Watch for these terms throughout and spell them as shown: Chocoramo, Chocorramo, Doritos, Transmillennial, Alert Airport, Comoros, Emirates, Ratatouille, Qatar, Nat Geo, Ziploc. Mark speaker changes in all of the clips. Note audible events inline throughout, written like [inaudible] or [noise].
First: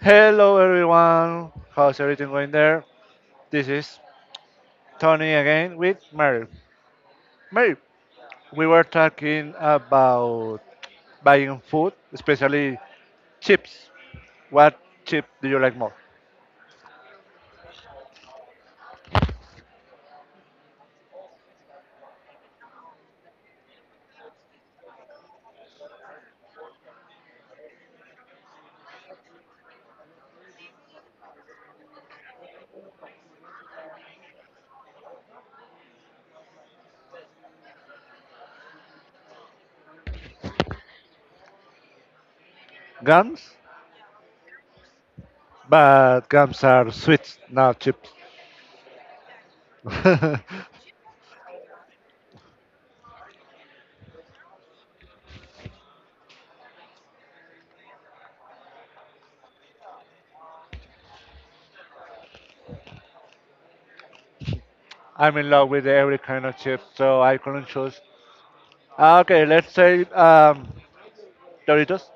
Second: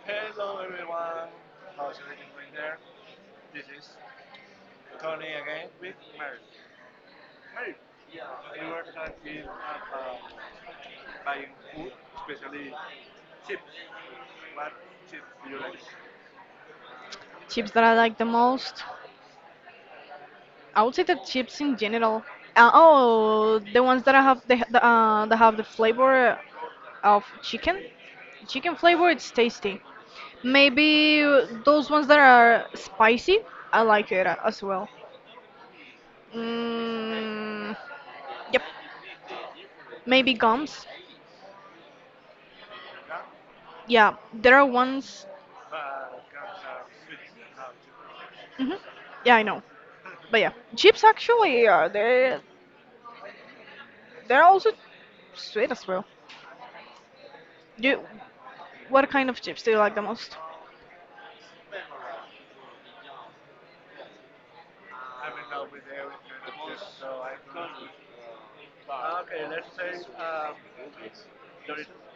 Speaker 1: Hello
Speaker 2: Hello everyone.
Speaker 1: everyone, how's everything going there? This is
Speaker 2: Tony
Speaker 1: Tony
Speaker 2: again.
Speaker 1: again with Mary. Mary, we were talking about buying food, especially chips. What chip do you like more?
Speaker 2: Chips that I like the most. I would say the chips in general. Oh, the ones that I have the that have the flavor of chicken. Chicken flavor, it's tasty. Maybe those ones that are spicy, I like it as well. Mm, yep. Maybe gums.
Speaker 1: Gums?
Speaker 2: Yeah, there are ones.
Speaker 1: But gums are sweets, not chips.
Speaker 2: Hmm, yeah, I know. But yeah,
Speaker 1: [laughs]
Speaker 2: chips actually are there. They're also sweet as well. Do What kind of chips do you like the most?
Speaker 1: I'm in love with every kind of chip, so I couldn't choose. Okay, let's say Doritos.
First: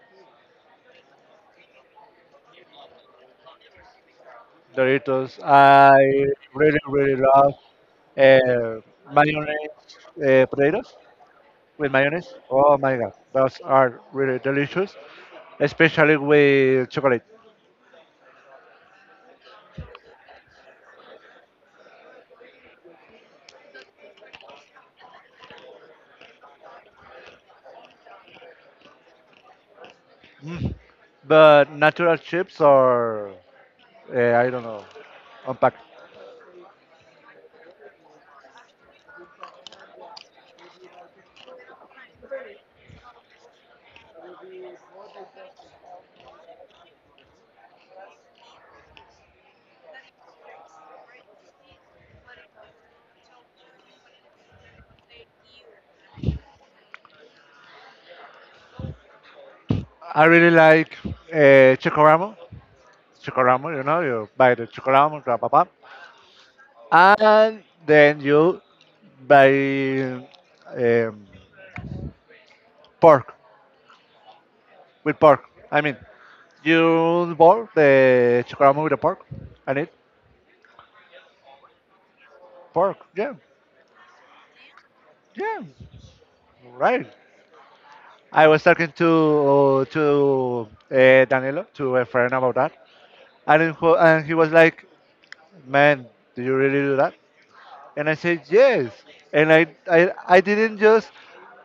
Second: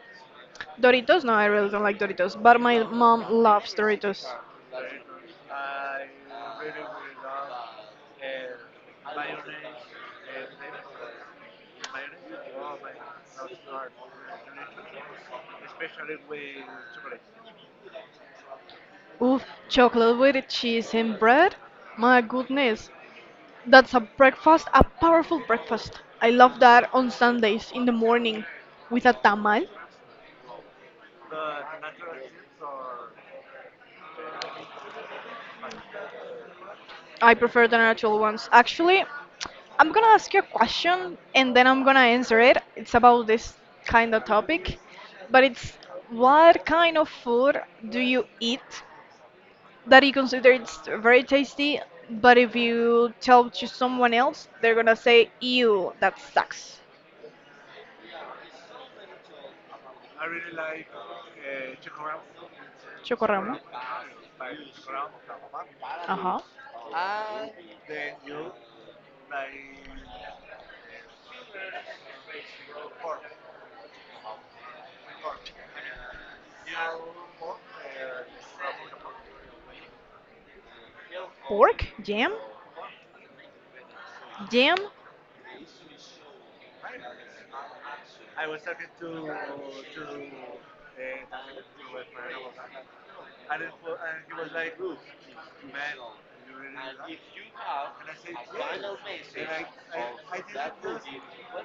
Speaker 2: Doritos? No, I really don't like Doritos, but my mom loves Doritos.
Speaker 1: Doritos, I really, really love uh, mayonnaise potatoes with mayonnaise. Oh my god, those are really delicious, especially with chocolate.
Speaker 2: Oof, chocolate with cheese and bread? My goodness, that's a breakfast, a powerful breakfast. I love that on Sundays in the morning with a tamal.
Speaker 1: Mm. But natural chips are, I don't know, unpacked.
Speaker 2: I prefer the natural ones. Actually, I'm gonna ask you a question and then I'm gonna answer it. It's about this kind of topic, but it's what kind of food do you eat that you consider it's very tasty, but if you tell to someone else, they're gonna say, "Ew, that sucks."
Speaker 1: I really like chocoramo.
Speaker 2: Chocorramo.
Speaker 1: Chocoramo, you buy the chocoramo, blah, blah, blah.
Speaker 2: Uh huh.
Speaker 1: And then you buy um, pork with pork. I mean, you boil the chocoramo with the pork and eat
Speaker 2: Pork? Jam?
Speaker 1: pork. Yeah,
Speaker 2: Jam?
Speaker 1: yeah, right. I was talking to Danilo, to a friend about that, and and he was like, "Man, do you really do that?" And I said, "Yes." And I didn't just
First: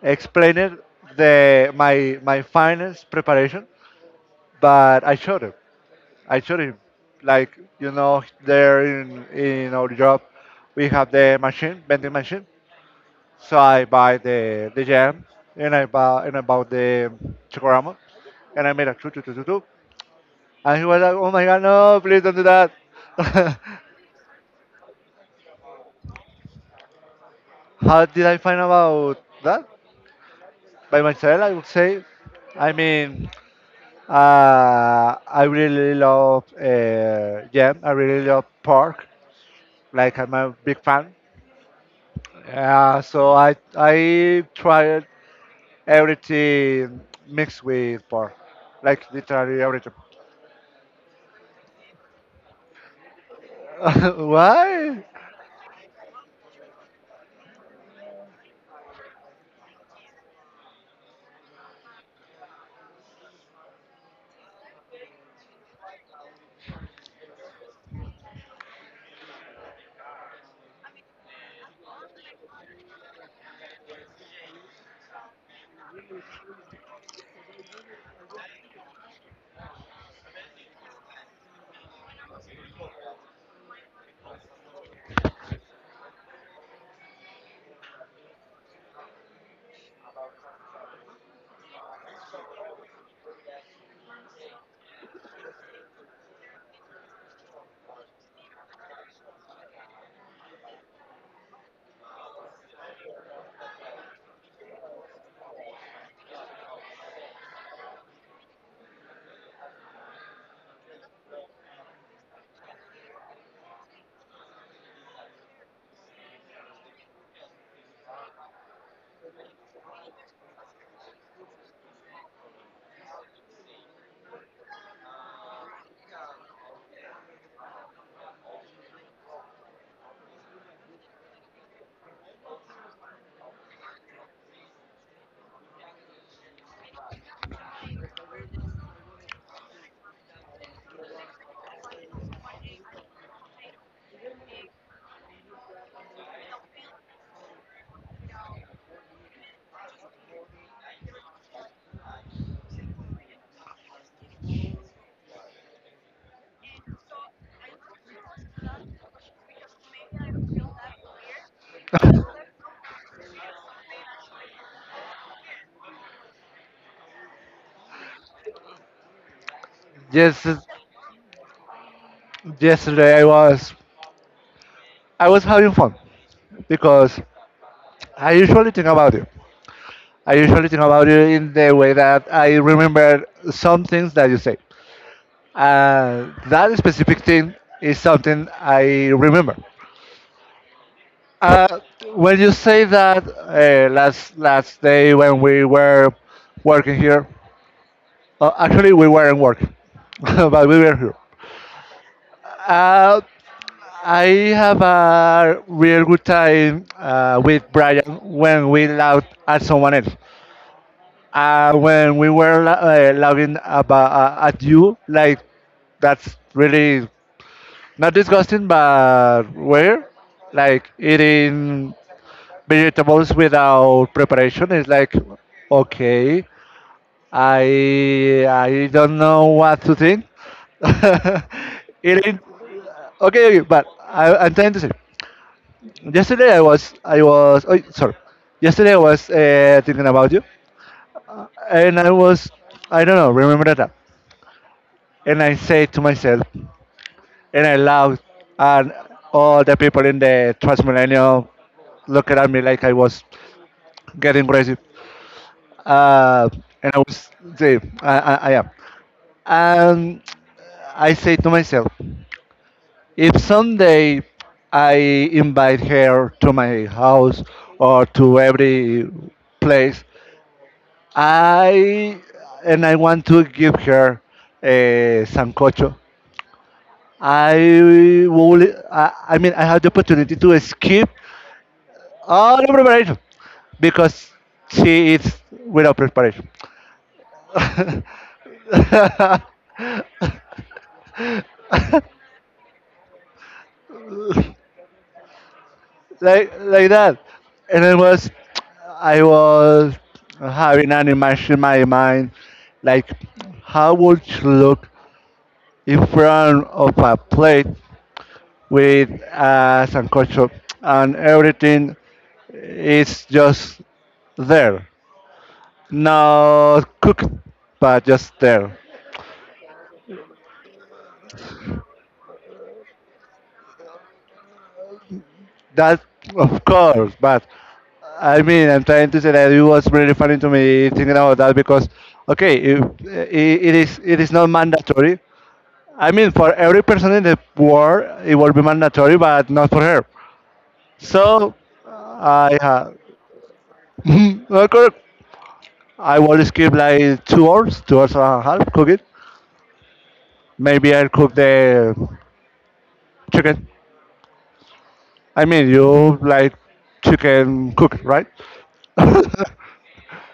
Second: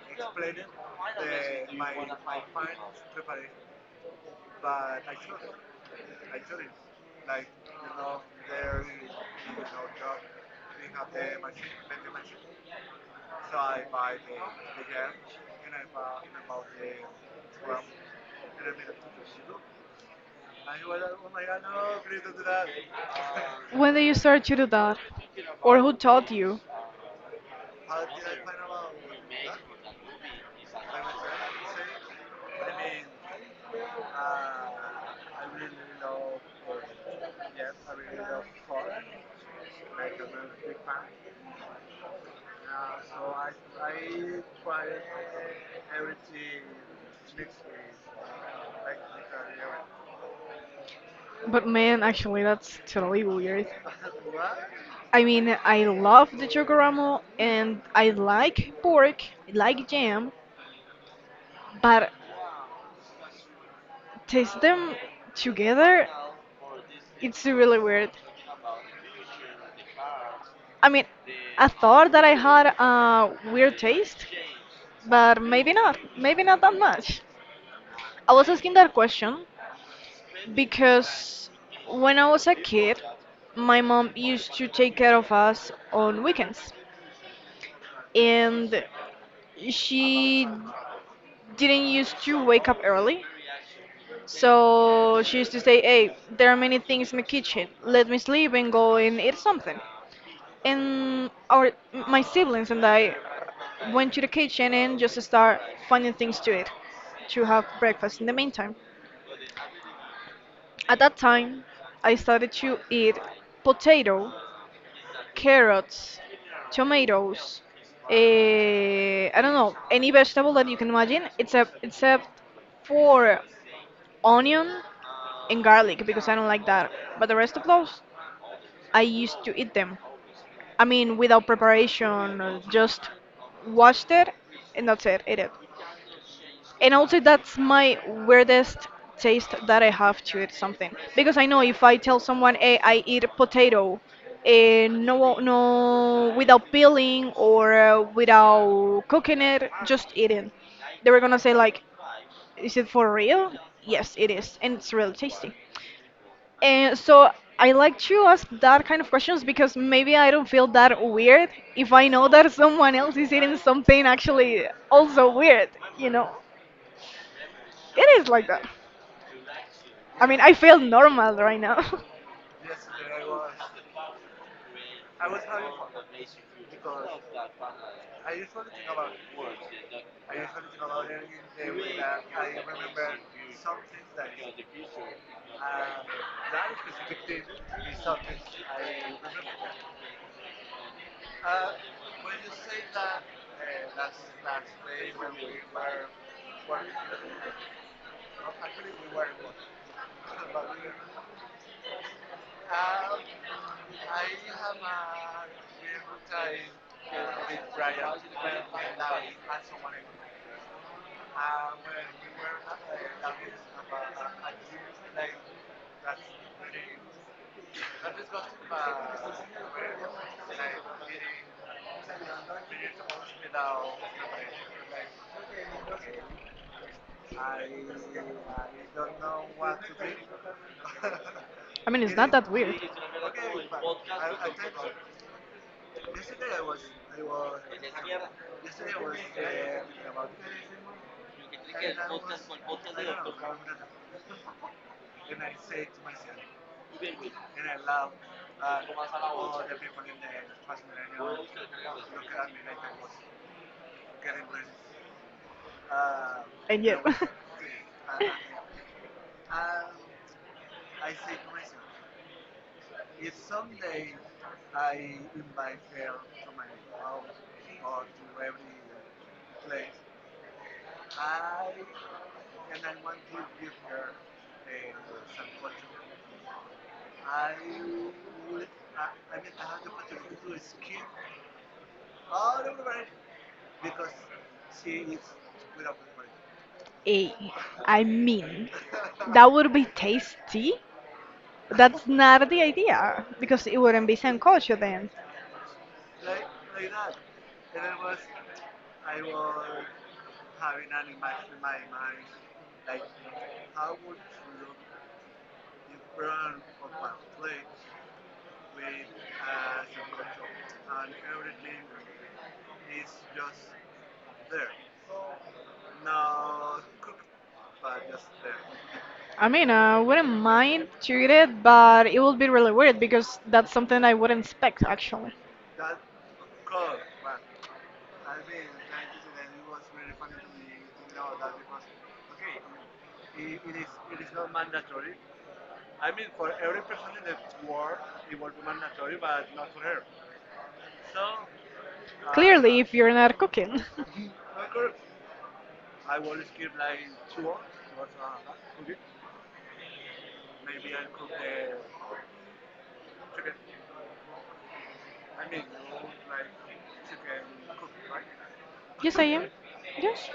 Speaker 1: explain it the my finance preparation, but I showed him. I showed him, like there in our job, we have the machine vending machine, So I buy the jam and I bought the chocorama, and I made a choo choo choo choo choo. And he was like, "Oh my God, no! Please don't do that." [laughs]
Speaker 2: When did you start to do that? Or who taught you?
Speaker 1: How did I find about that? By myself, I would say. I mean, I really love jam. I really love pork. Like I'm a big fan. So I tried everything mixed with pork, like literally everything.
Speaker 2: But man, actually, that's totally weird.
Speaker 1: [laughs] Why?
Speaker 2: I mean, I love the chocoramo and I like pork, I like jam, but taste them together, it's really weird. I mean, I thought that I had a weird taste, but maybe not. Maybe not that much. I was asking that question because when I was a kid, my mom used to take care of us on weekends, and she didn't used to wake up early. So she used to say, "Hey, there are many things in the kitchen. Let me sleep and go and eat something." And our my siblings and I went to the kitchen and just start finding things to eat to have breakfast in the meantime. At that time, I started to eat potato, carrots, tomatoes, I don't know, any vegetable that you can imagine, except for onion and garlic because I don't like that. But the rest of those, I used to eat them. I mean, without preparation, just washed it and that's it, ate it and also that's my weirdest taste that I have to eat something because I know if I tell someone, "Hey, I eat potato," and no, no, without peeling or without cooking it, just eating, they were gonna say like, "Is it for real?" Yes, it is, and it's really tasty. And so I like to ask that kind of questions because maybe I don't feel that weird if I know that [laughs] someone else is eating something actually also weird, you know? It is like that. I mean,
Speaker 1: Yes,
Speaker 2: I feel normal right now.
Speaker 1: yesterday I was having fun because I usually think about you. I usually think about you in the way that I remember some things that you say. That specific thing is something I remember. Uh, when you say that last day when we were working here. Actually, we weren't working, [laughs] but we were here. Uh, I have a real good time with Brian when we laugh at someone else. When we were laughing about at you, like that's really not disgusting, but weird. Like eating vegetables without preparation is like okay. I don't know what to think. [laughs]
Speaker 2: [laughs] I mean, it's not
Speaker 1: Eating
Speaker 2: that weird.
Speaker 1: okay, okay, but I'm trying to say. Yesterday I was oh, sorry. Yesterday I was thinking about you, and I was I don't know remember that, and I say to myself, and I laughed, and all the people in the Transmillennial looked at me like I was getting crazy, uh,
Speaker 2: And
Speaker 1: and
Speaker 2: you.
Speaker 1: I
Speaker 2: [laughs]
Speaker 1: was say I am, and I say to myself, if someday I invite her to my house or to every place I I want to give her a sancocho. I will. I mean, I had the opportunity to skip all the preparation because she eats without preparation,
Speaker 2: Hey,
Speaker 1: [laughs]
Speaker 2: I mean,
Speaker 1: like
Speaker 2: that would be tasty. That's not the idea because it wouldn't be sancocho then.
Speaker 1: like that. And I was having an image in my mind, like how would she look in front of a plate with us and culture, and everything is just there, not cooked, but just there.
Speaker 2: I mean, I wouldn't mind to eat it, but it would be really weird because that's something I wouldn't expect actually.
Speaker 1: That, of course, but I mean, I'm trying to say that it was really funny to me thinking about that because, okay, if, I- it is not mandatory. I mean, for every person in the world, it will be mandatory, but not for her. So, I
Speaker 2: Clearly, if
Speaker 1: have.
Speaker 2: you're not cooking. [laughs]
Speaker 1: [laughs] Correct. I will skip like 2 hours, 2 hours and a half cook it. Maybe I'll cook the chicken. I mean, you like chicken cook, right? [laughs]
Speaker 2: Yes, I am.
Speaker 1: Okay,
Speaker 2: Yes.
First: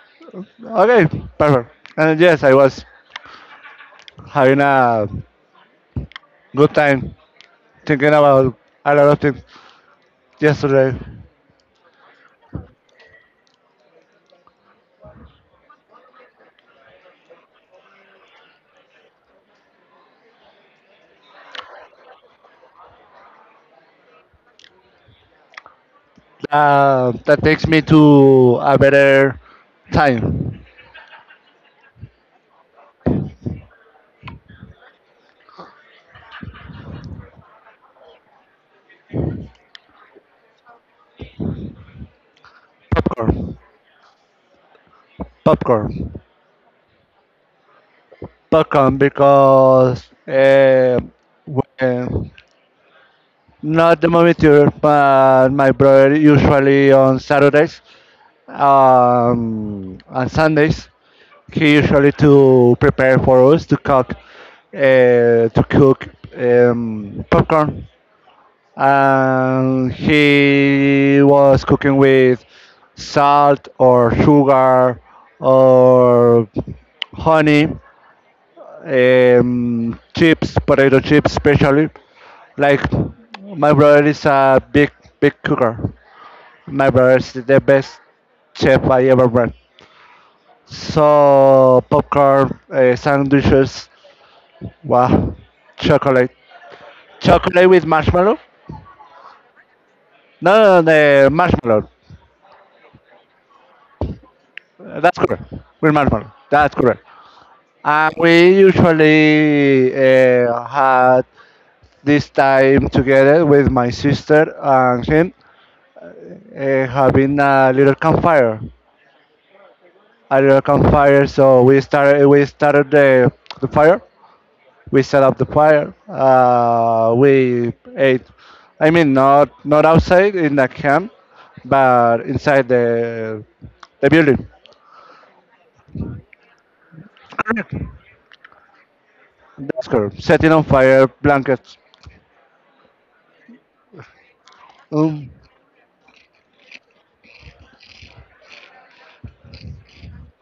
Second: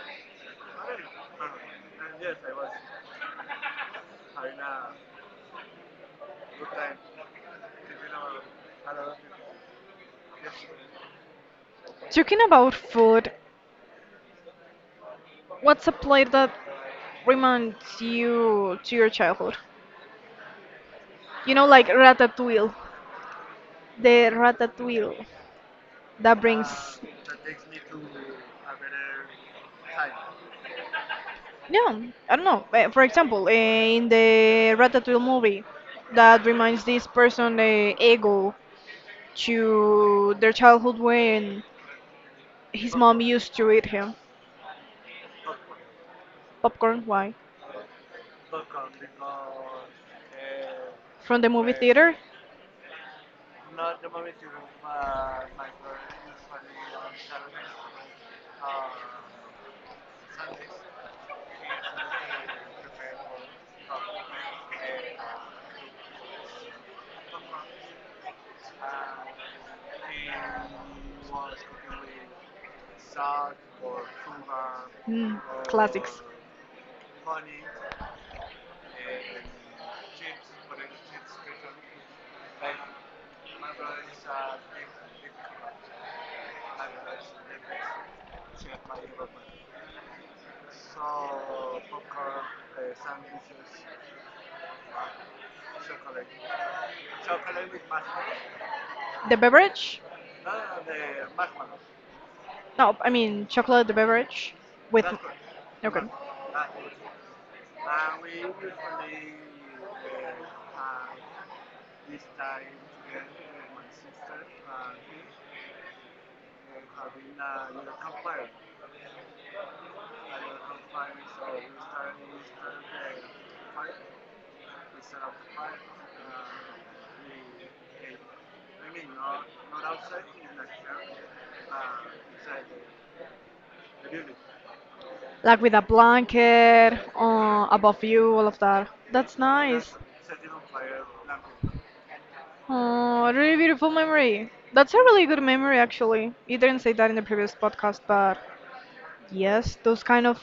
Speaker 1: perfect. And yes, I was having a good time thinking about a lot of things yesterday.
Speaker 2: Talking about food, what's a play that reminds you to your childhood? You know, like Ratatouille. The Ratatouille that brings.
Speaker 1: That takes me to a better time.
Speaker 2: Yeah, I don't know. For example, in the Ratatouille movie, that reminds this person, Ego, to their childhood when his mom used
Speaker 1: Popcorn.
Speaker 2: to eat him.
Speaker 1: Popcorn.
Speaker 2: Popcorn, why?
Speaker 1: Popcorn because
Speaker 2: From the movie theater?
Speaker 1: when not the movie theater, but my brother usually on Saturdays and Sundays. He usually to prepare for us to cook popcorn. And he was cooking with salt or sugar
Speaker 2: Mm, classic.
Speaker 1: or honey chips, potato chips especially. Like my brother is a big cooker. My brother is the best chef I ever met. So popcorn, sandwiches, wow, chocolate, chocolate with marshmallow.
Speaker 2: The beverage?
Speaker 1: No, no, no, marshmallow.
Speaker 2: No, I mean chocolate the beverage with.
Speaker 1: That's
Speaker 2: Okay.
Speaker 1: correct. With marshmallow. That's correct. And we usually had this time together with my sister and him having a little campfire. So we started the fire. We set up the fire. We ate. I mean, not outside in the camp, but inside the building.
Speaker 2: Like with a blanket above you, all of that. That's
Speaker 1: That's
Speaker 2: nice.
Speaker 1: correct. Setting on fire blankets.
Speaker 2: Oh, really beautiful memory. That's a really
Speaker 1: Um,
Speaker 2: good memory, actually. You didn't say that in the previous podcast, but yes, those kind of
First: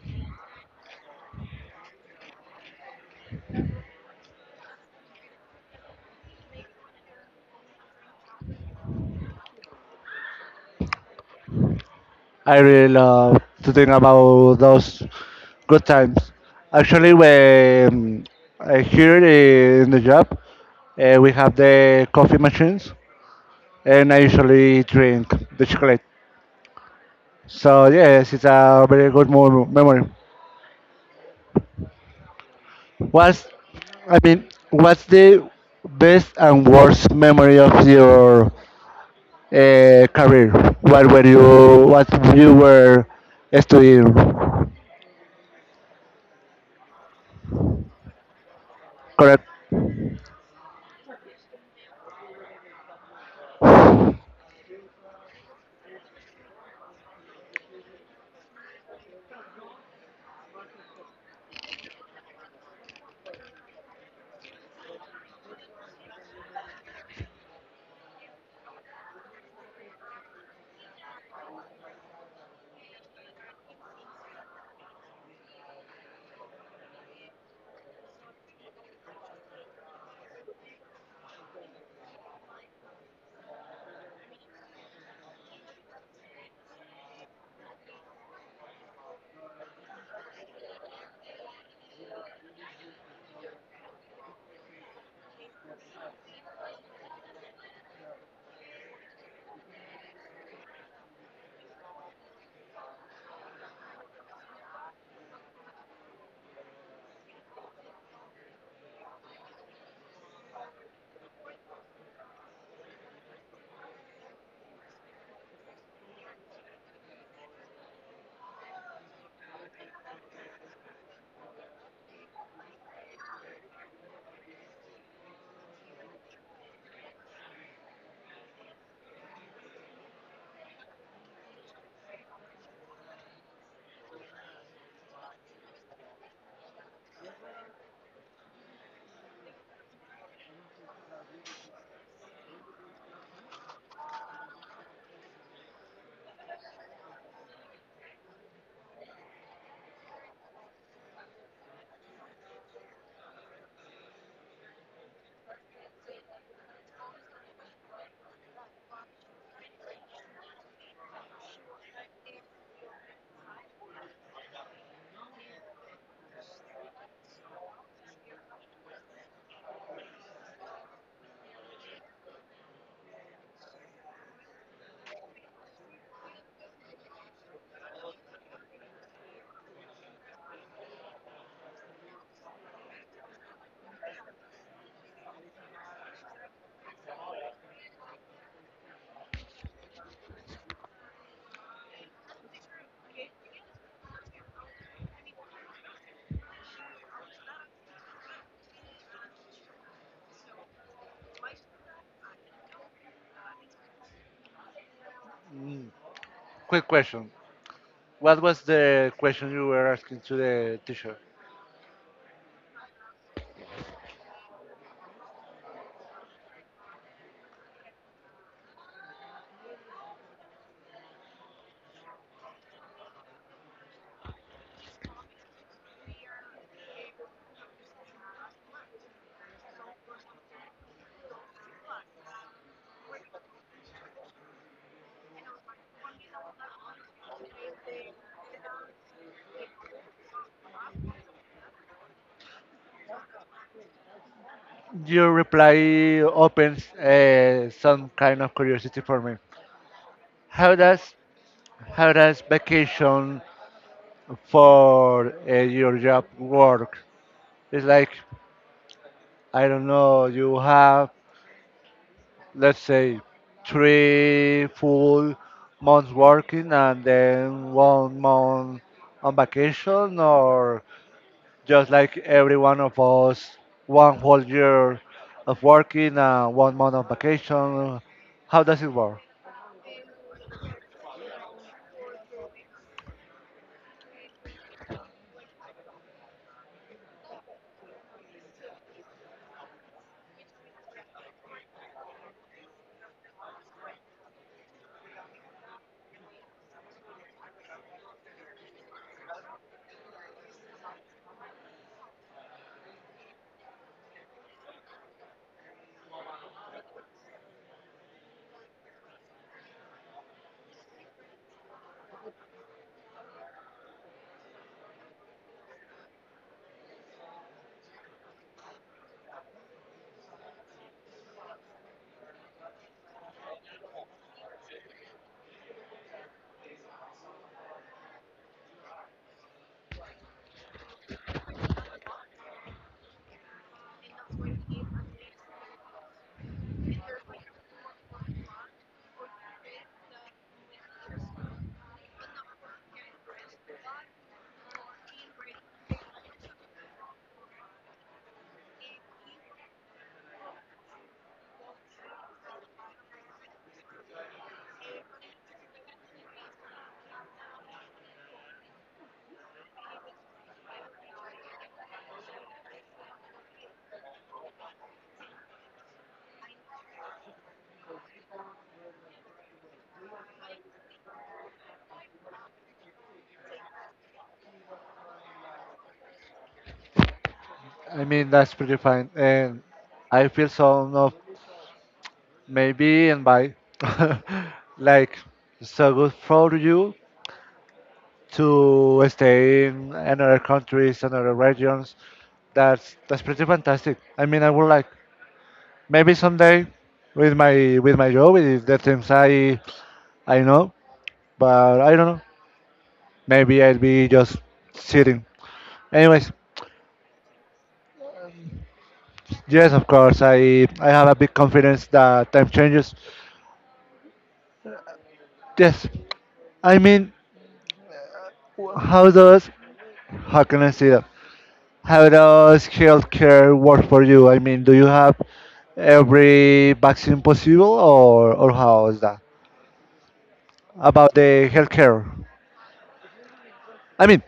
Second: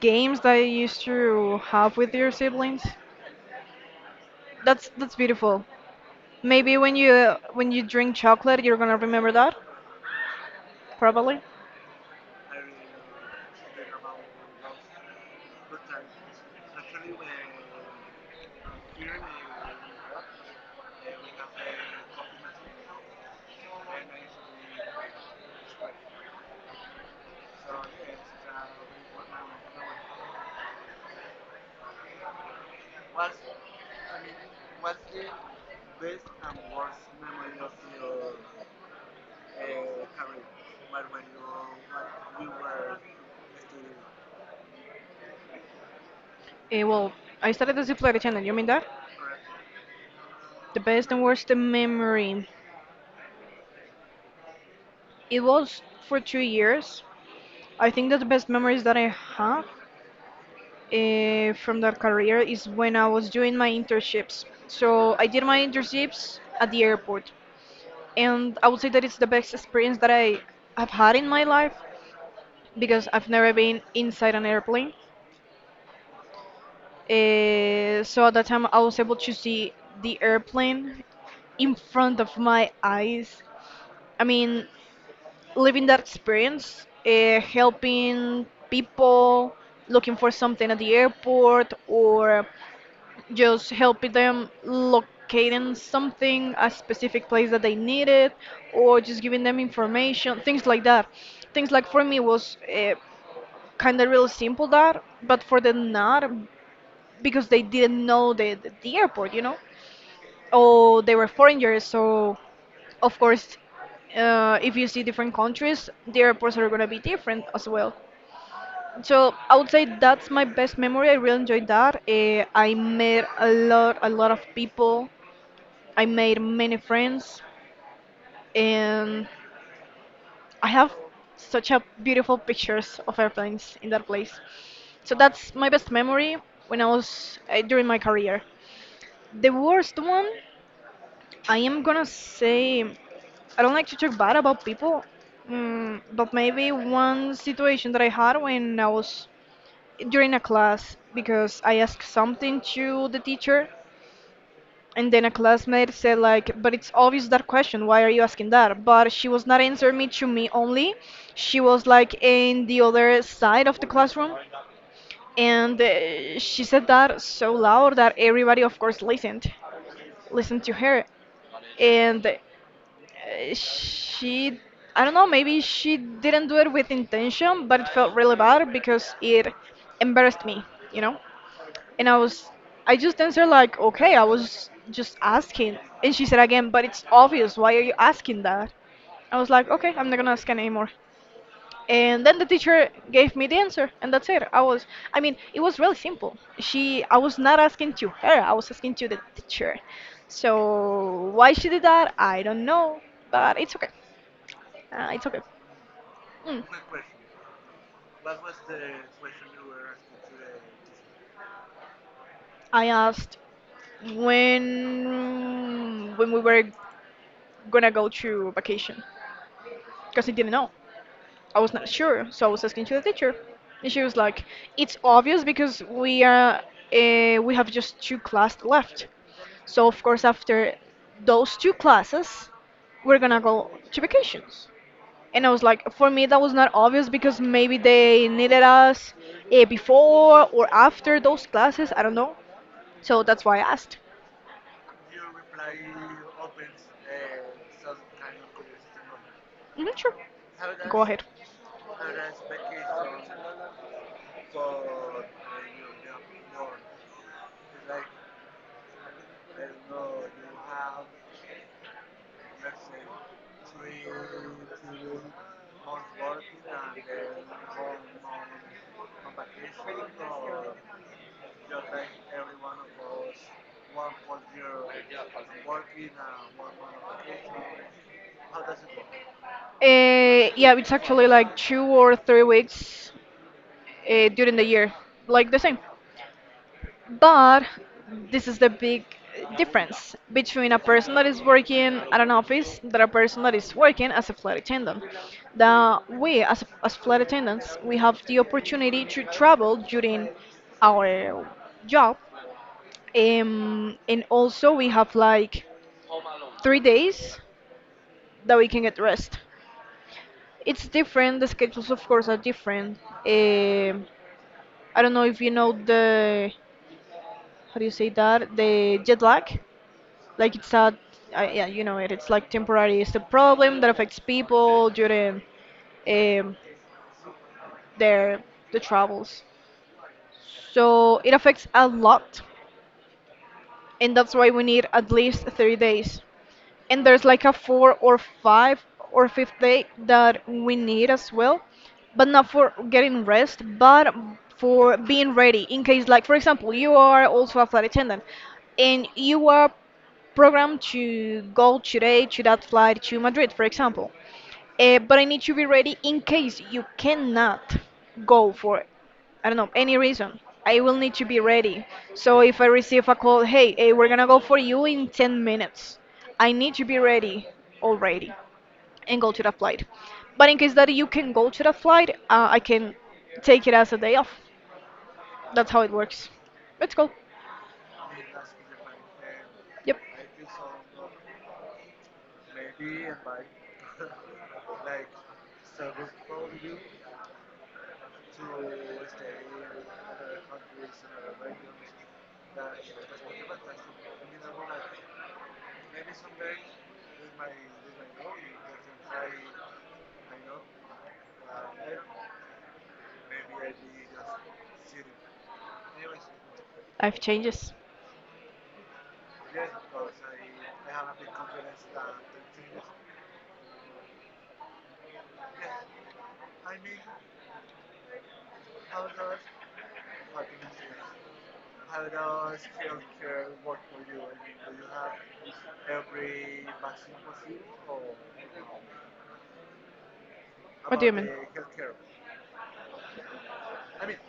Speaker 2: games that you used to have with your siblings. That's beautiful. Maybe when you drink chocolate, you're gonna remember that, probably.
Speaker 1: I really love to think about those good times. Actually, when here in the job, we have the coffee machines, and I usually drink the chocolate. So yes, it's a very good memory. What's, I mean, what's the best and worst memory of your career? What you were studying?
Speaker 2: Eh, well, I started the Ziploc channel. You mean that?
Speaker 1: Correct.
Speaker 2: The best and worst memory. It was for 2 years. I think that the best memories that I have from that career is when I was doing my internships. So I did my internships at the airport, and I would say that it's the best experience that I have had in my life because I've never been inside an airplane. So at that time, I was able to see the airplane in front of my eyes. I mean, living that experience, helping people looking for something at the airport or just helping them locating something, a specific place that they needed, or just giving them information, things like that. Things like for me was kind of real simple that, but for them not because they didn't know the airport, you know? Oh, they were foreigners, so of course, if you see different countries, the airports are gonna be different as well. So I would say that's my best memory. I really enjoyed that. I met a lot of people. I made many friends, and I have such a beautiful pictures of airplanes in that place. So that's my best memory when I was during my career. The worst one, I am gonna say. I don't like to talk bad about people, mm, but maybe one situation that I had when I was during a class because I asked something to the teacher, and then a classmate said like, "But it's obvious that question. Why are you asking that?" But she was not answering me to me only. She was like in the other side of the classroom, and she said that so loud that everybody, of course, listened to her, and. She, I don't know, maybe she didn't do it with intention, but it felt really bad because it embarrassed me, you know, and I just answered like, okay, I was just asking, and she said again, but it's obvious, why are you asking that? I was like, okay, I'm not gonna ask anymore, and then the teacher gave me the answer and that's it. I mean, it was really simple. She I was not asking to her, I was asking to the teacher, so why she did that, I don't know, but it's okay. It's okay. Mm.
Speaker 1: Quick question. What was the question you were asking to the teacher?
Speaker 2: I asked when we were gonna go to vacation because I didn't know. I was not sure, so I was asking to the teacher, and she was like, "It's obvious because we are we have just two classes left. So of course after those two classes, we're gonna go to vacations." And I was like, for me, that was not obvious because maybe they needed us before or after those classes. I don't know. So that's why I asked.
Speaker 1: Your reply opens some kind of curiosity for me.
Speaker 2: Hmm, sure.
Speaker 1: How
Speaker 2: Go
Speaker 1: does
Speaker 2: ahead.
Speaker 1: how does vacation for your job work? It's like I don't know. You have, let's say, 3 full months working and then one month on vacation, or just like every one of us, one whole year of working, one month of vacation. How does it work?
Speaker 2: Yeah, it's actually like 2 or 3 weeks during the year, like the same. But this is the big difference between a person that is working at an office than a person that is working as a flight attendant. That we, as flight attendants, we have the opportunity to travel during our job. And also, we have like 3 days that we can get rest. It's different. The schedules, of course, are different. Um I don't know if you know the how do you say that, the jet lag. Like it's a, yeah, you know it. It's like temporary. It's a problem that affects people during um, their the travels. So it affects a lot, and that's why we need at least 3 days and there's like a four or five or fifth day that we need as well, but not for getting rest but for being ready in case, like, for example, you are also a flight attendant and you are programmed to go today to that flight to Madrid, for example, but I need to be ready in case you cannot go for, I don't know, any reason. I will need to be ready. So if I receive a call, hey, we're gonna go for you in 10 minutes, I need to be ready already and go to the flight. But in case that you can go to the flight, I can take it as a day off. That's how it works. Let's go.
Speaker 1: I mean, that's pretty fine. And
Speaker 2: Yep.
Speaker 1: I feel so of maybe and by [laughs] like so good for you to stay in another countries, another regions. That's pretty fantastic. I mean, I would like maybe someday with my job, with the things I know, but I don't know. Maybe I'll be just sitting. Anyways,
Speaker 2: Life changes.
Speaker 1: yes, of course, I have a big confidence that time changes. Yes, I mean, w- how does how can I say that? How does healthcare work for you? I mean, do you have every vaccine possible, or how is that
Speaker 2: What do you
Speaker 1: about
Speaker 2: mean?
Speaker 1: the healthcare? I mean,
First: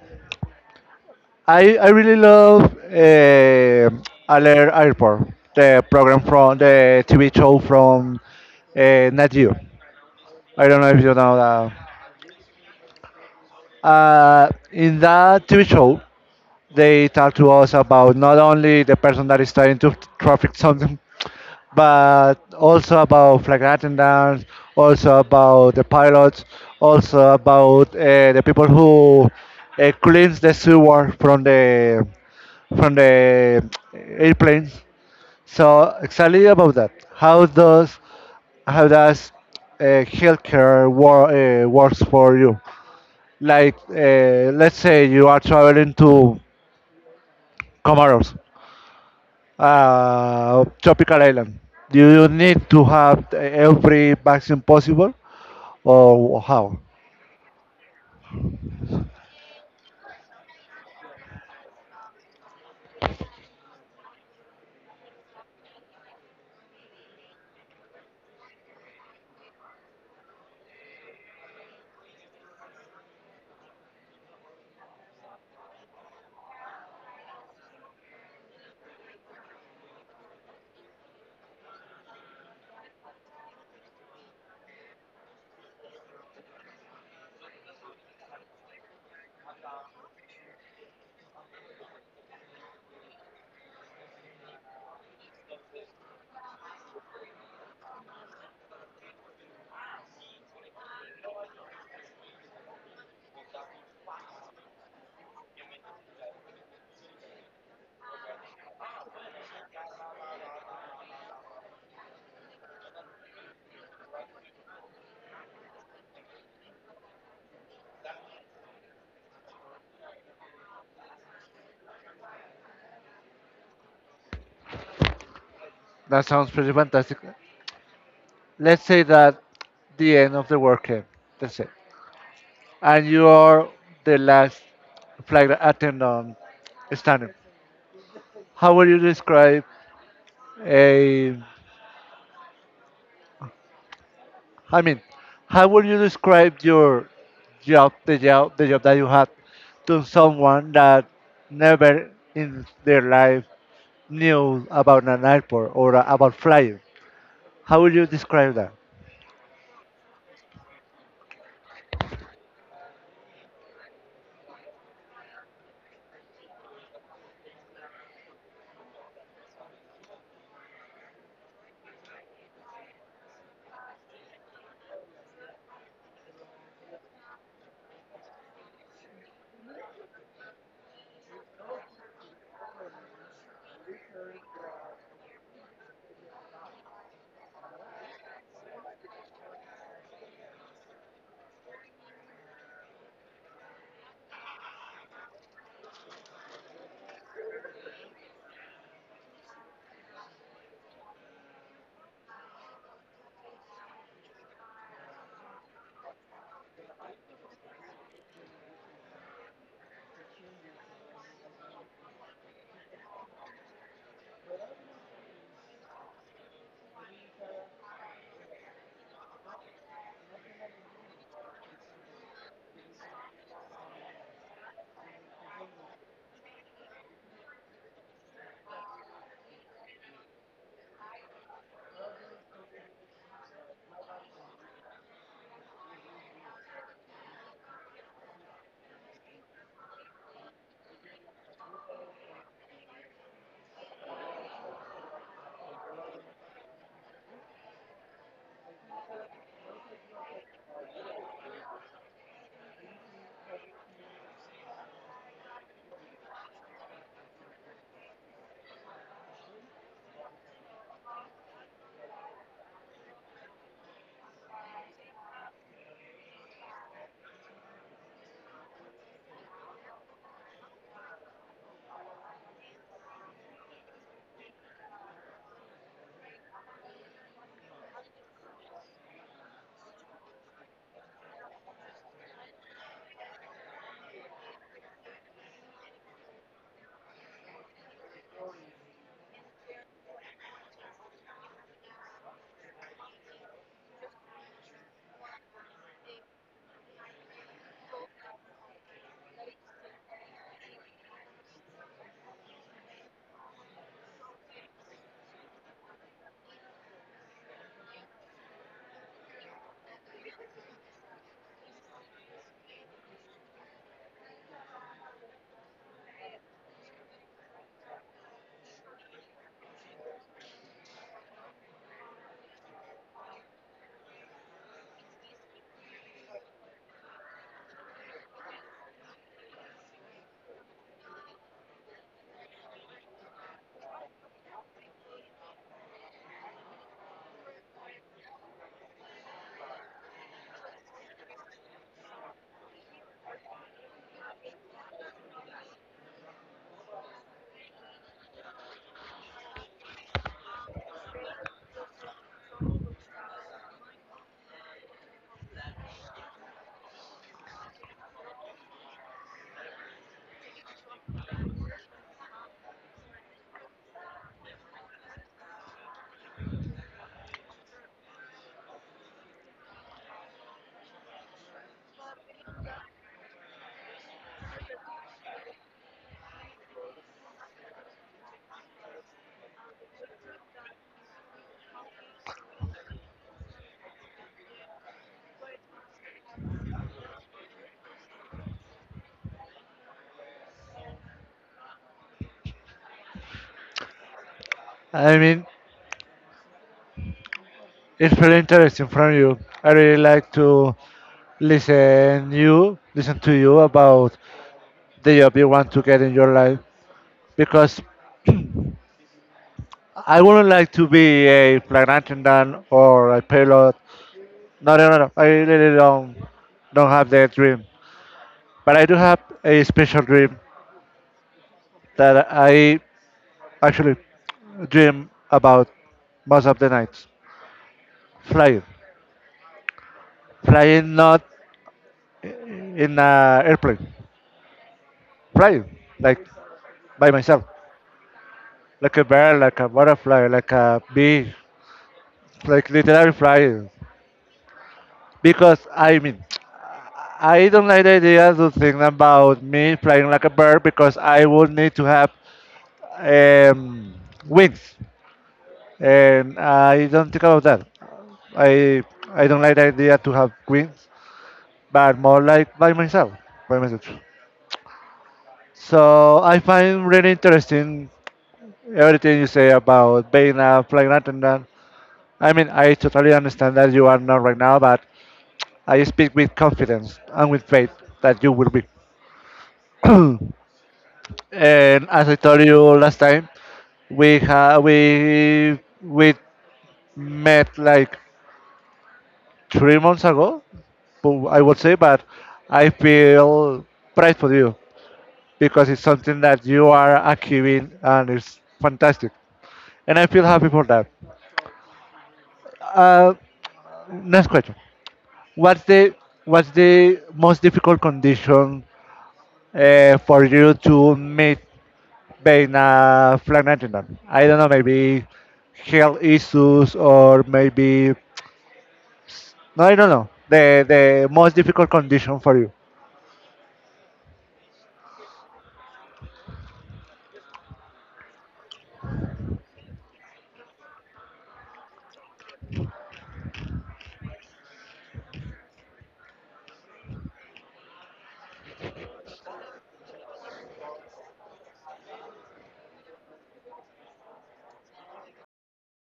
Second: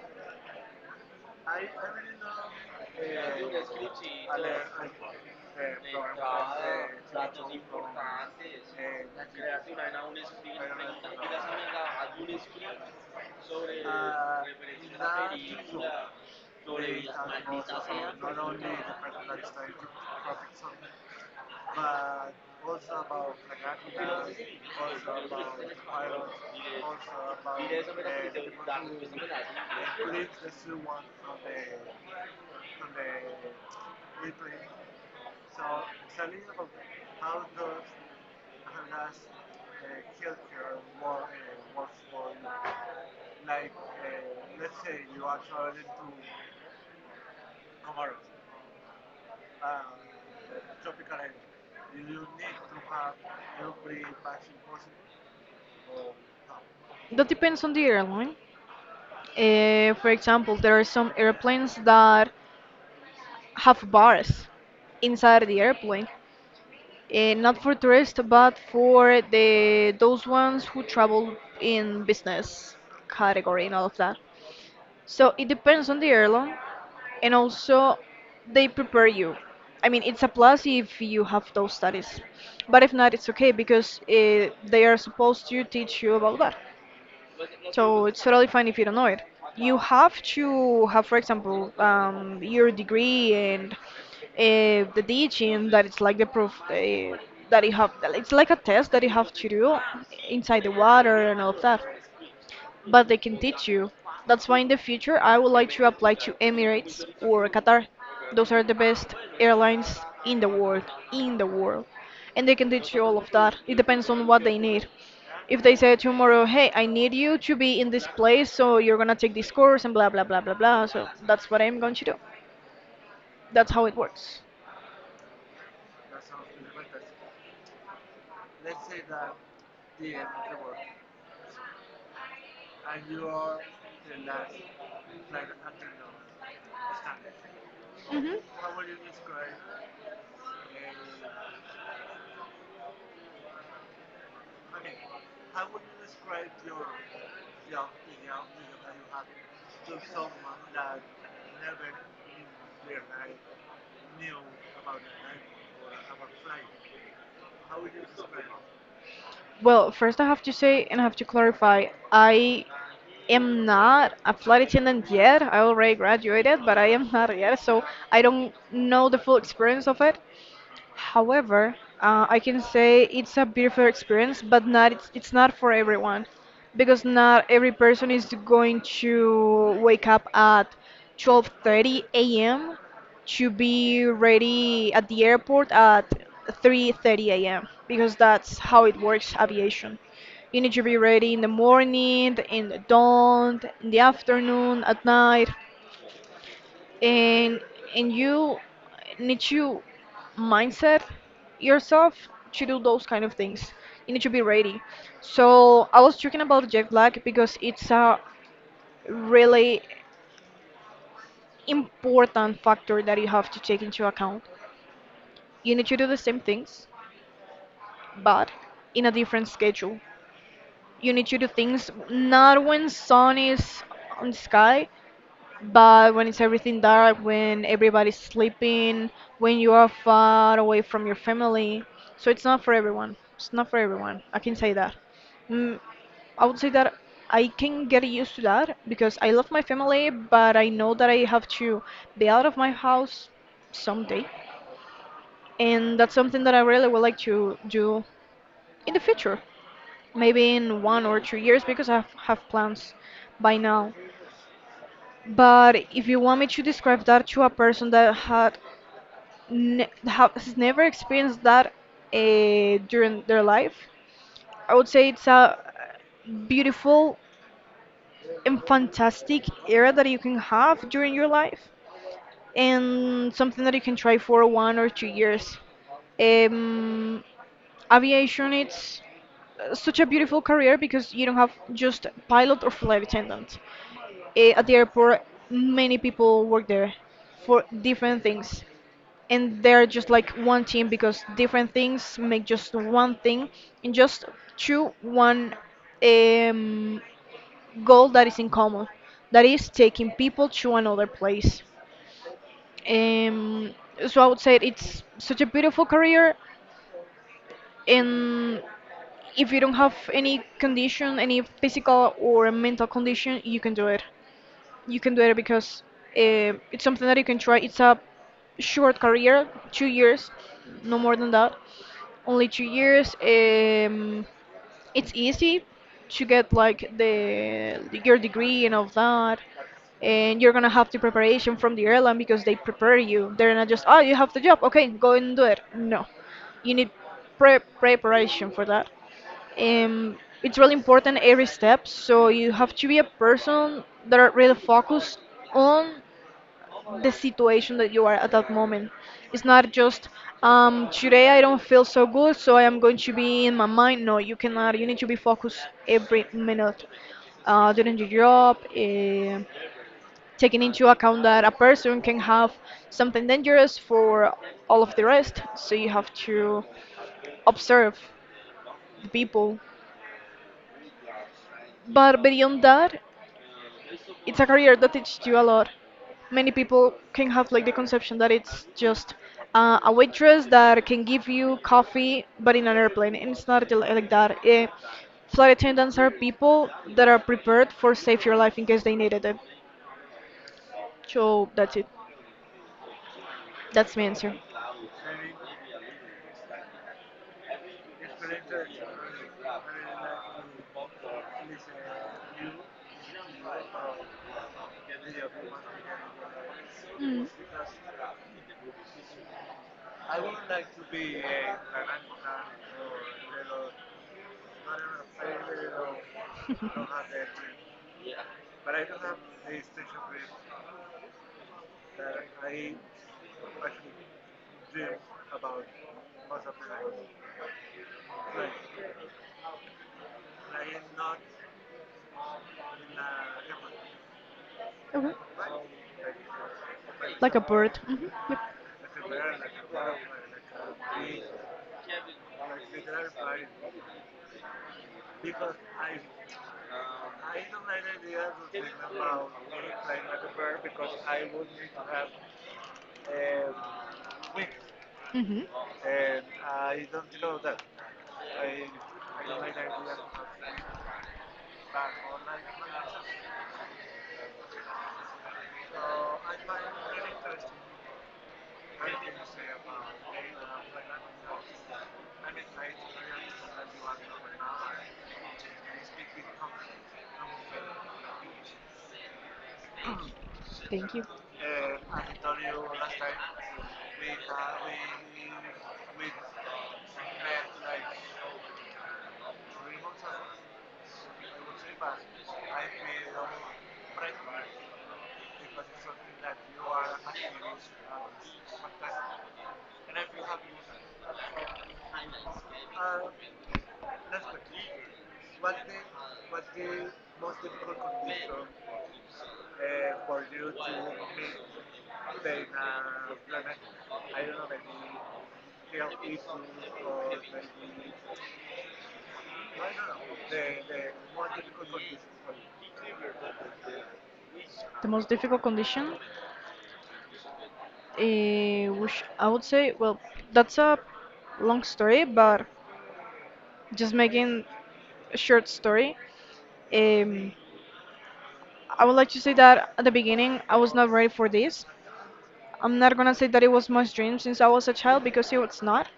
Speaker 1: I really love Alert Airport, the program from the TV show from Nat Geo. I don't know if you know that. In that TV show, they talk to us about not only the person that is trying to traffic something, but also about flag and dance, also about the pilots, also about the people who cleans the sewer from the from the airplanes. So exactly about that. How does healthcare works for you? Like let's say you are traveling to Comoros, tropical island? Do you need to have every vaccine possible, or how?
Speaker 2: That depends on the airline. For example, there are some airplanes that have bars inside the airplane, not for tourists, but for the those ones who travel in business category and all of that. So it depends on the airline, and also they prepare you. I mean, it's a plus if you have those studies, but if not, it's okay because they are supposed to teach you about that. So it's totally fine if you don't know it. You have to have, for example, your degree and the teaching that it's like the proof that you have. It's like a test that you have to do inside the water and all of that, but they can teach you. That's why in the future I would like to apply to Emirates or Qatar. Those are the best airlines in the world, in the world. And they can teach you all of that. It depends on what they need. If they say tomorrow, hey, I need you to be in this place, so you're gonna take this course and blah blah blah blah blah. So that's what I'm going to do. That's how it works.
Speaker 1: That sounds pretty fantastic. Let's say that the end of the world came. That's it. And you are the last flight attendant standing.
Speaker 2: Hmm.
Speaker 1: How would you describe a? I mean, how would you describe your job, the job that you had, to someone that never in their life knew about an airport or about flying? How would you describe that?
Speaker 2: Well, first I have to say and I have to clarify, I am not a flight attendant yet. I already graduated, but I am not yet, so I don't know the full experience of it. However, I can say it's a beautiful experience, but not it's, it's not for everyone, because not every person is going to wake up at 12:30 a.m. to be ready at the airport at 3:30 a.m. because that's how it works aviation. You need to be ready in the morning, in the dawn, in the afternoon, at night, and you need to mindset yourself to do those kind of things. You need to be ready. So I was talking about jet lag because it's a really important factor that you have to take into account. You need to do the same things, but in a different schedule. You need to do things not when sun is on the sky, but when it's everything dark, when everybody's sleeping, when you are far away from your family, so it's not for everyone. It's not for everyone. I can say that. Mm, I would say that I can get used to that because I love my family, but I know that I have to be out of my house someday. And that's something that I really would like to do in the future. Maybe in 1 or 2 years because I have plans by now. But if you want me to describe that to a person that had ne has never experienced that during their life, I would say it's a beautiful and fantastic era that you can have during your life, and something that you can try for 1 or 2 years. Um, Aviation, it's such a beautiful career because you don't have just pilot or flight attendant at the airport. Many people work there for different things, and they're just like one team because different things make just one thing and just through one um, goal that is in common, that is taking people to another place. um, so I would say it's such a beautiful career, and if you don't have any condition, any physical or mental condition, you can do it. You can do it because it's something that you can try. It's a short career, 2 years, no more than that. Only 2 years. It's easy to get like the your degree and all that, and you're gonna have the preparation from the airline because they prepare you. They're not just, oh, you have the job, okay, go and do it. No, you need preparation for that. um, it's really important every step. So you have to be a person that are really focused on the situation that you are at that moment. It's not just, today I don't feel so good, so I am going to be in my mind. No, you cannot. You need to be focused every minute during your job. Taking into account that a person can have something dangerous for all of the rest, so you have to observe the people. But beyond that, it's a career that teaches you a lot. Many people can have like the conception that it's just a waitress that can give you coffee, but in an airplane, and it's not like that. Eh, flight attendants are people that are prepared for save your life in case they needed it. So that's it. That's my answer.
Speaker 1: I mean, it's very interesting from you. I really like to listen you, listen to you about the job you want to get in your life,
Speaker 2: Mm,
Speaker 1: because I wouldn't like to be a flight attendant or a pilot. No, no, no, no. I really don't have that dream, but I do have a special dream that I actually dream about most of the nights. Flying. Flying not in a airplane,
Speaker 2: okay.
Speaker 1: flying like by
Speaker 2: Like a
Speaker 1: myself,
Speaker 2: bird. Hmm. Yep.
Speaker 1: like a bird, like a butterfly, like a bee, like literally flying. Because I mean, I don't like the idea to think about me flying like a bird because I would need to have um, wings,
Speaker 2: Hmm.
Speaker 1: and I don't think about that. I I don't like the idea to have wings, but more like by myself, by myself. So I find really interesting everything you say about being a flagrant, and I mean, I totally understand that you are not right now, but I speak with confidence and with faith that you will be.
Speaker 2: Thank you.
Speaker 1: And as I told you last time, we ha- we met like 3 months ago, I would say, but I feel pride for you because it's something that you are achieving and it's fantastic, and I feel happy for that. Uh, next question. What's the what's the most difficult condition for you to meet being a flagrantinant? I don't know, maybe health issues or maybe no, I don't know. The most difficult condition for you.
Speaker 2: The most difficult condition, which I would say, well, that's a long story, but just making a short story, um, I would like to say that at the beginning I was not ready for this. I'm not gonna say that it was my dream since I was a child because it was not.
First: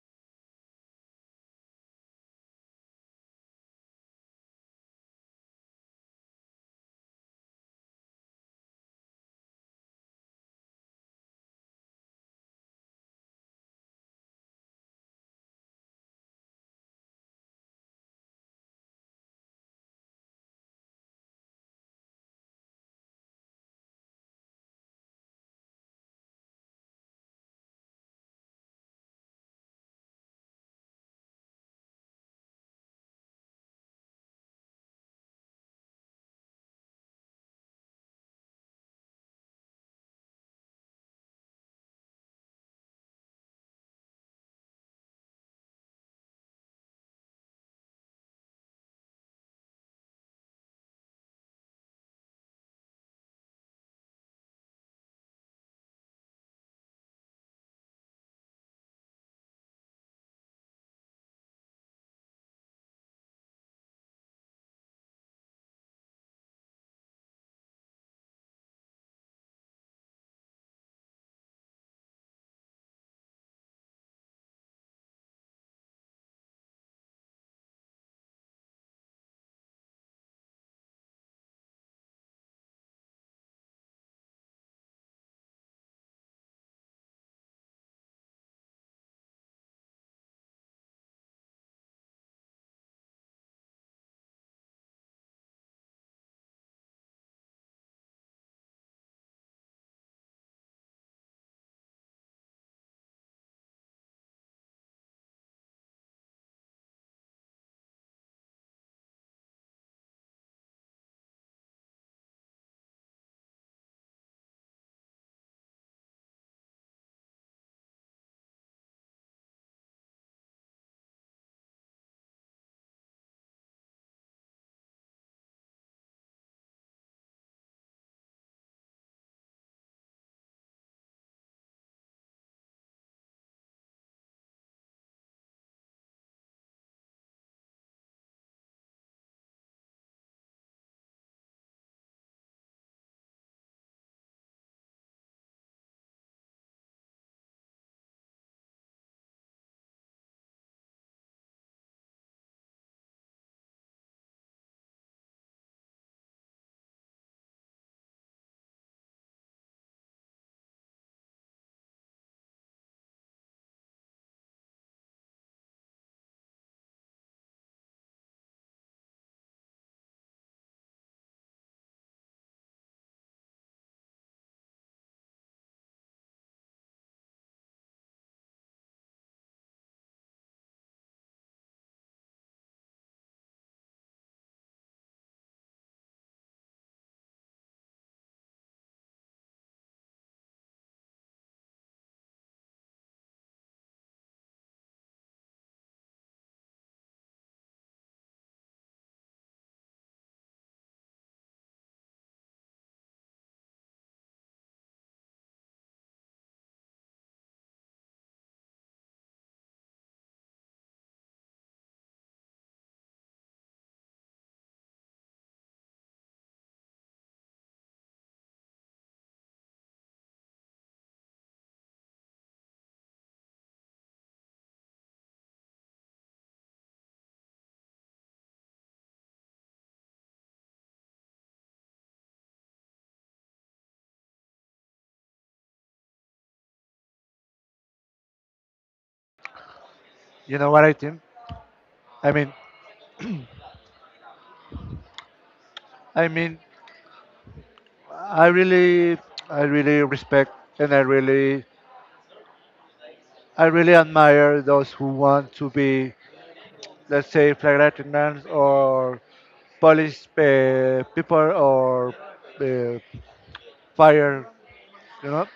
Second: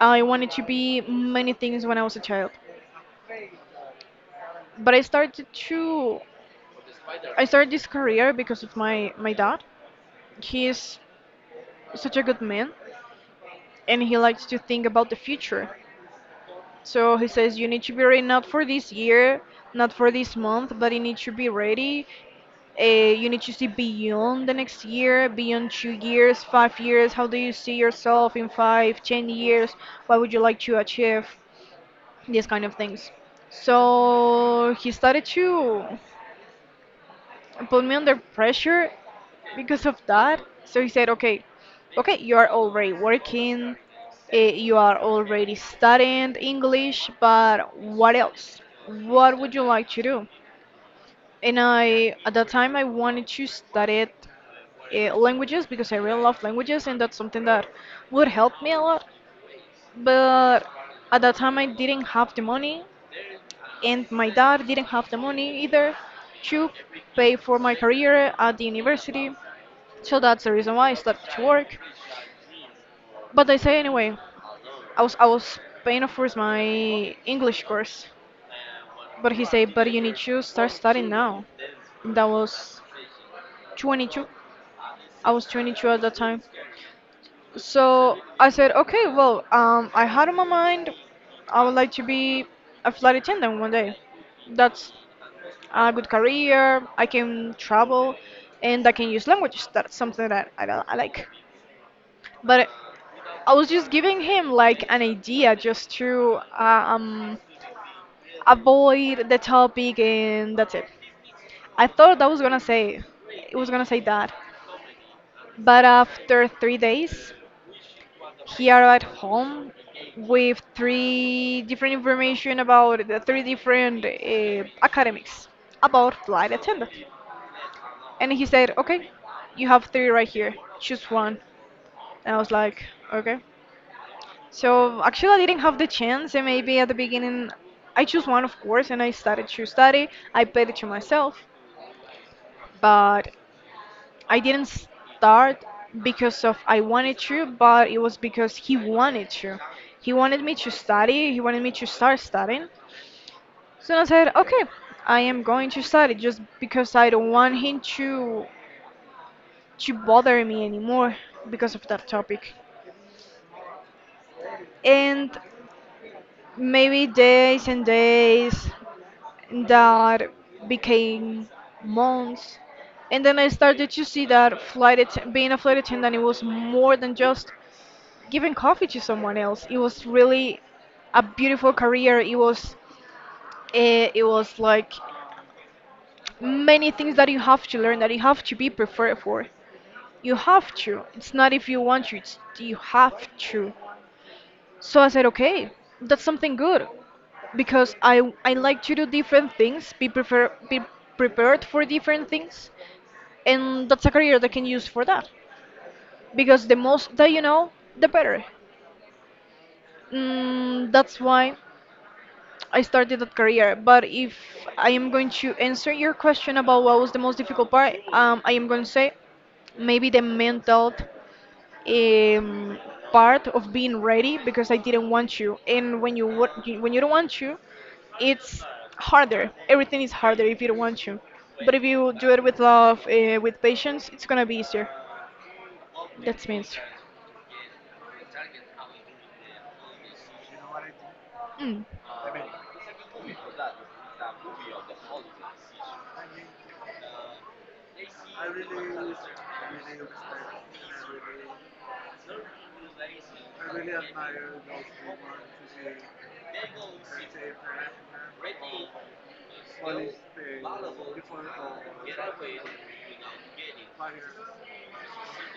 Speaker 2: I wanted to be many things when I was a child, but I started this career because of my dad. He is such a good man, and he likes to think about the future. So he says you need to be ready not for this year, not for this month, but you need to be ready. Uh, you need to see beyond the next year, beyond 2 years, 5 years. How do you see yourself in five, 10 years? What would you like to achieve? These kind of things. So he started to put me under pressure because of that. So he said, okay, okay, you are already working, you are already studying English, but what else, what would you like to do? And I, at that time, I wanted to study languages because I really love languages, and that's something that would help me a lot. But at that time I didn't have the money, and my dad didn't have the money either to pay for my career at the university. So that's the reason why I started to work. But I say, anyway, I was paying, of course, my English course, but he said, but you need to start studying now. That was 22. I was 22 at that time. So I said, okay, well, I had on my mind I would like to be a flight attendant one day. That's a good career. I can travel, and I can use languages. That's something that I like. But I was just giving him like an idea just to avoid the topic, and that's it. I thought I was gonna say it was gonna say that, but after 3 days here at home with three different information about the three different academics about flight attendant, and he said, okay, you have three right here, choose one, and I was like, okay. So actually, I didn't have the chance, and maybe at the beginning, I choose one, of course, and I started to study. I paid it to myself, but I didn't start because of I wanted to, but it was because he wanted to. He wanted me to study, he wanted me to start studying. So I said, okay, I am going to study just because I don't want him to bother me anymore because of that topic. And maybe days and days that became months. And then I started to see that being a flight attendant, it was more than just giving coffee to someone else. It was really a beautiful career. It was like many things that you have to learn, that you have to be prepared for. You have to. It's not if you want to. It's you have to. So I said, okay, that's something good because I like to do different things. Be prepared for different things, and that's a career that I can use for that because the most that you know, the better. That's why I started that career. But if I am going to answer your question about what was the most difficult part, I am going to say maybe the mental um, part of being ready because I didn't want to. And when when you don't want to, it's harder. Everything is harder if you don't want to. But if you do it with love, with patience, it's gonna be easier. That's my answer.
Speaker 1: You know what I think?
Speaker 2: Mm.
Speaker 1: I mean, I mean, I really, I really respect, and I really admire those who want to be, let's say, flag lieutenants or Polish people or uh, fire, you know.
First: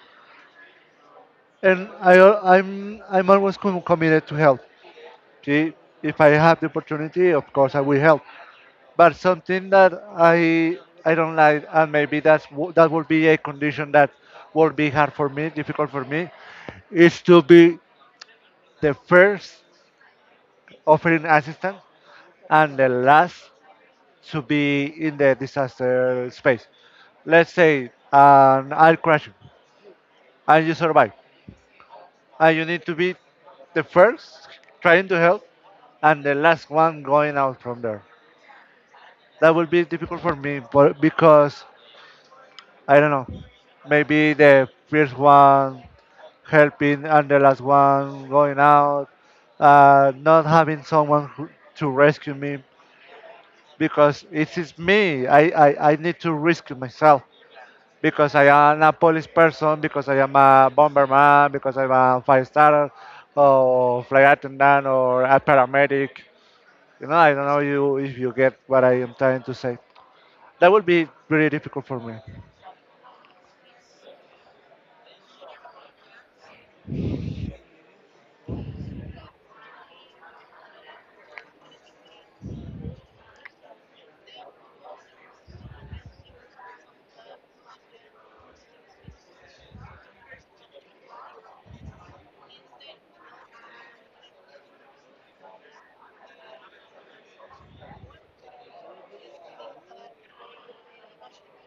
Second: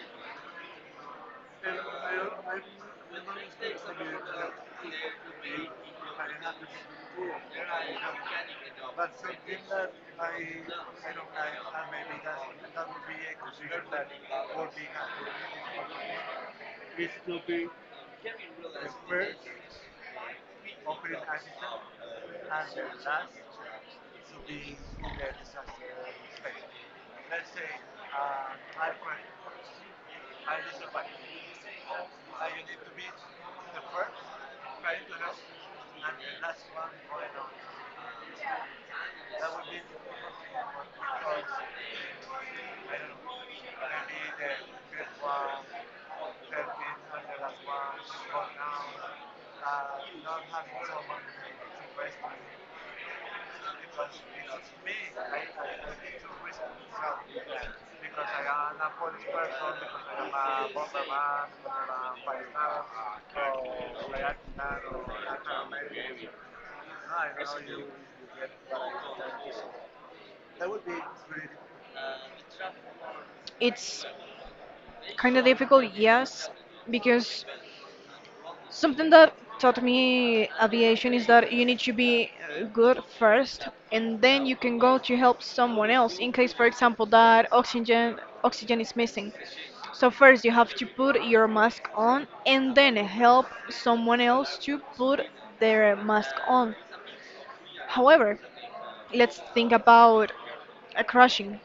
Speaker 1: And I'm always committed to help. See, if I have the opportunity, of course I will help. But something that I don't like, and maybe that would be a condition that would be hard for me, difficult for me, is to be the first offering assistance and the last to be in the disaster space. Let's say an air crash, and you survive. And you need to be the first trying to help and the last one going out from there. That will be difficult for me, but because I don't know. Maybe the first one helping and the last one going out, not having someone to rescue me, because it is me. I need to rescue myself because I am a police person, because I am a bomberman, because I am a five star or flight attendant or a paramedic. You know, I don't know you if you get what I am trying to say. That would be pretty difficult for me.
Speaker 2: It's kind of difficult, yes, because something that taught me aviation is that you need to be good first, and then you can go to help someone else in case, for example, that oxygen is missing. So first you have to put your mask on, and then help someone else to put their mask on. However, let's think about a crashing.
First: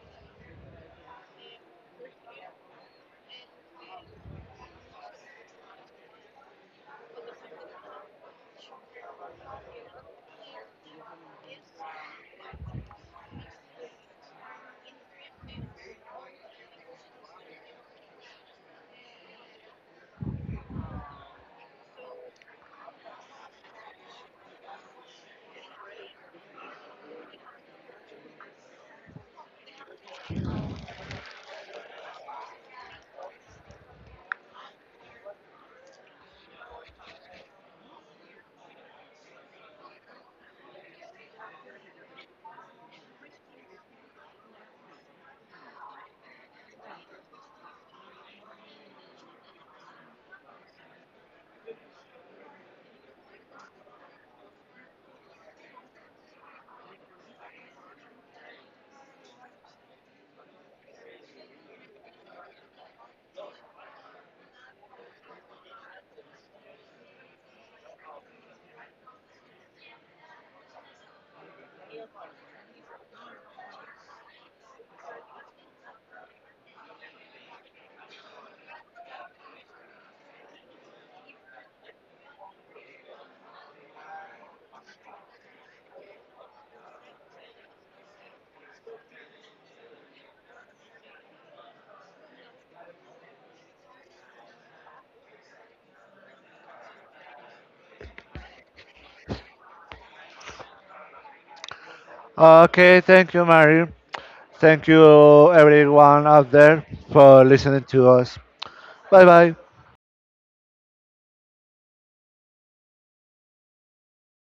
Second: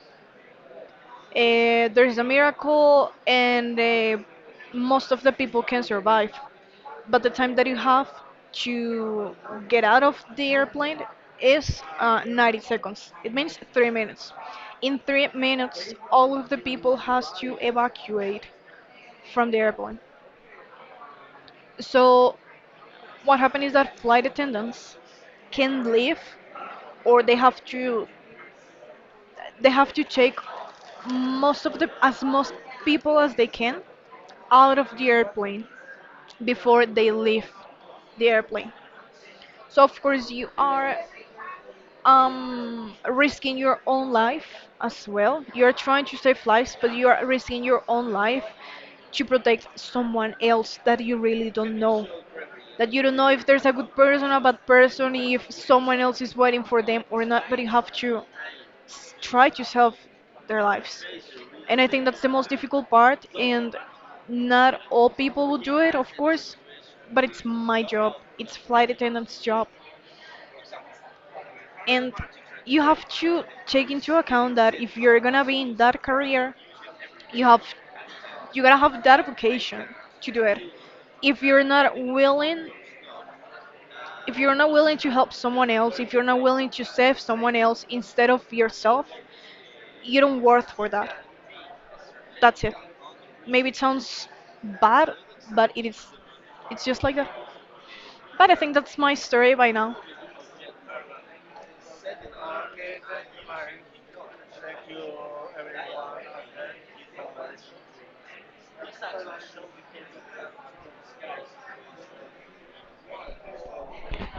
Speaker 2: There's a miracle, and most of the people can survive, but the time that you have to get out of the airplane is 90 seconds. It means 3 minutes. In 3 minutes, all of the people has to evacuate from the airplane. So what happened is that flight attendants can leave, or they have to take most of the as most people as they can out of the airplane before they leave the airplane. So of course you are risking your own life. As well, you're trying to save lives, but you are risking your own life to protect someone else that you really don't know, that you don't know if there's a good person, a bad person, if someone else is waiting for them or not, but you have to try to save their lives. And I think that's the most difficult part. And not all people will do it, of course, but it's my job. It's flight attendant's job. And you have to take into account that if you're gonna be in that career, you have you gotta have that vocation to do it. if you're not willing if you're not willing to help someone else, if you're not willing to save someone else instead of yourself, you don't worth for that. That's it. Maybe it sounds bad, but it is. It's just like that. But I think that's my story by now.
Speaker 1: Okay, thank you, Mary. Thank you, everyone out there, for listening to us. Bye bye.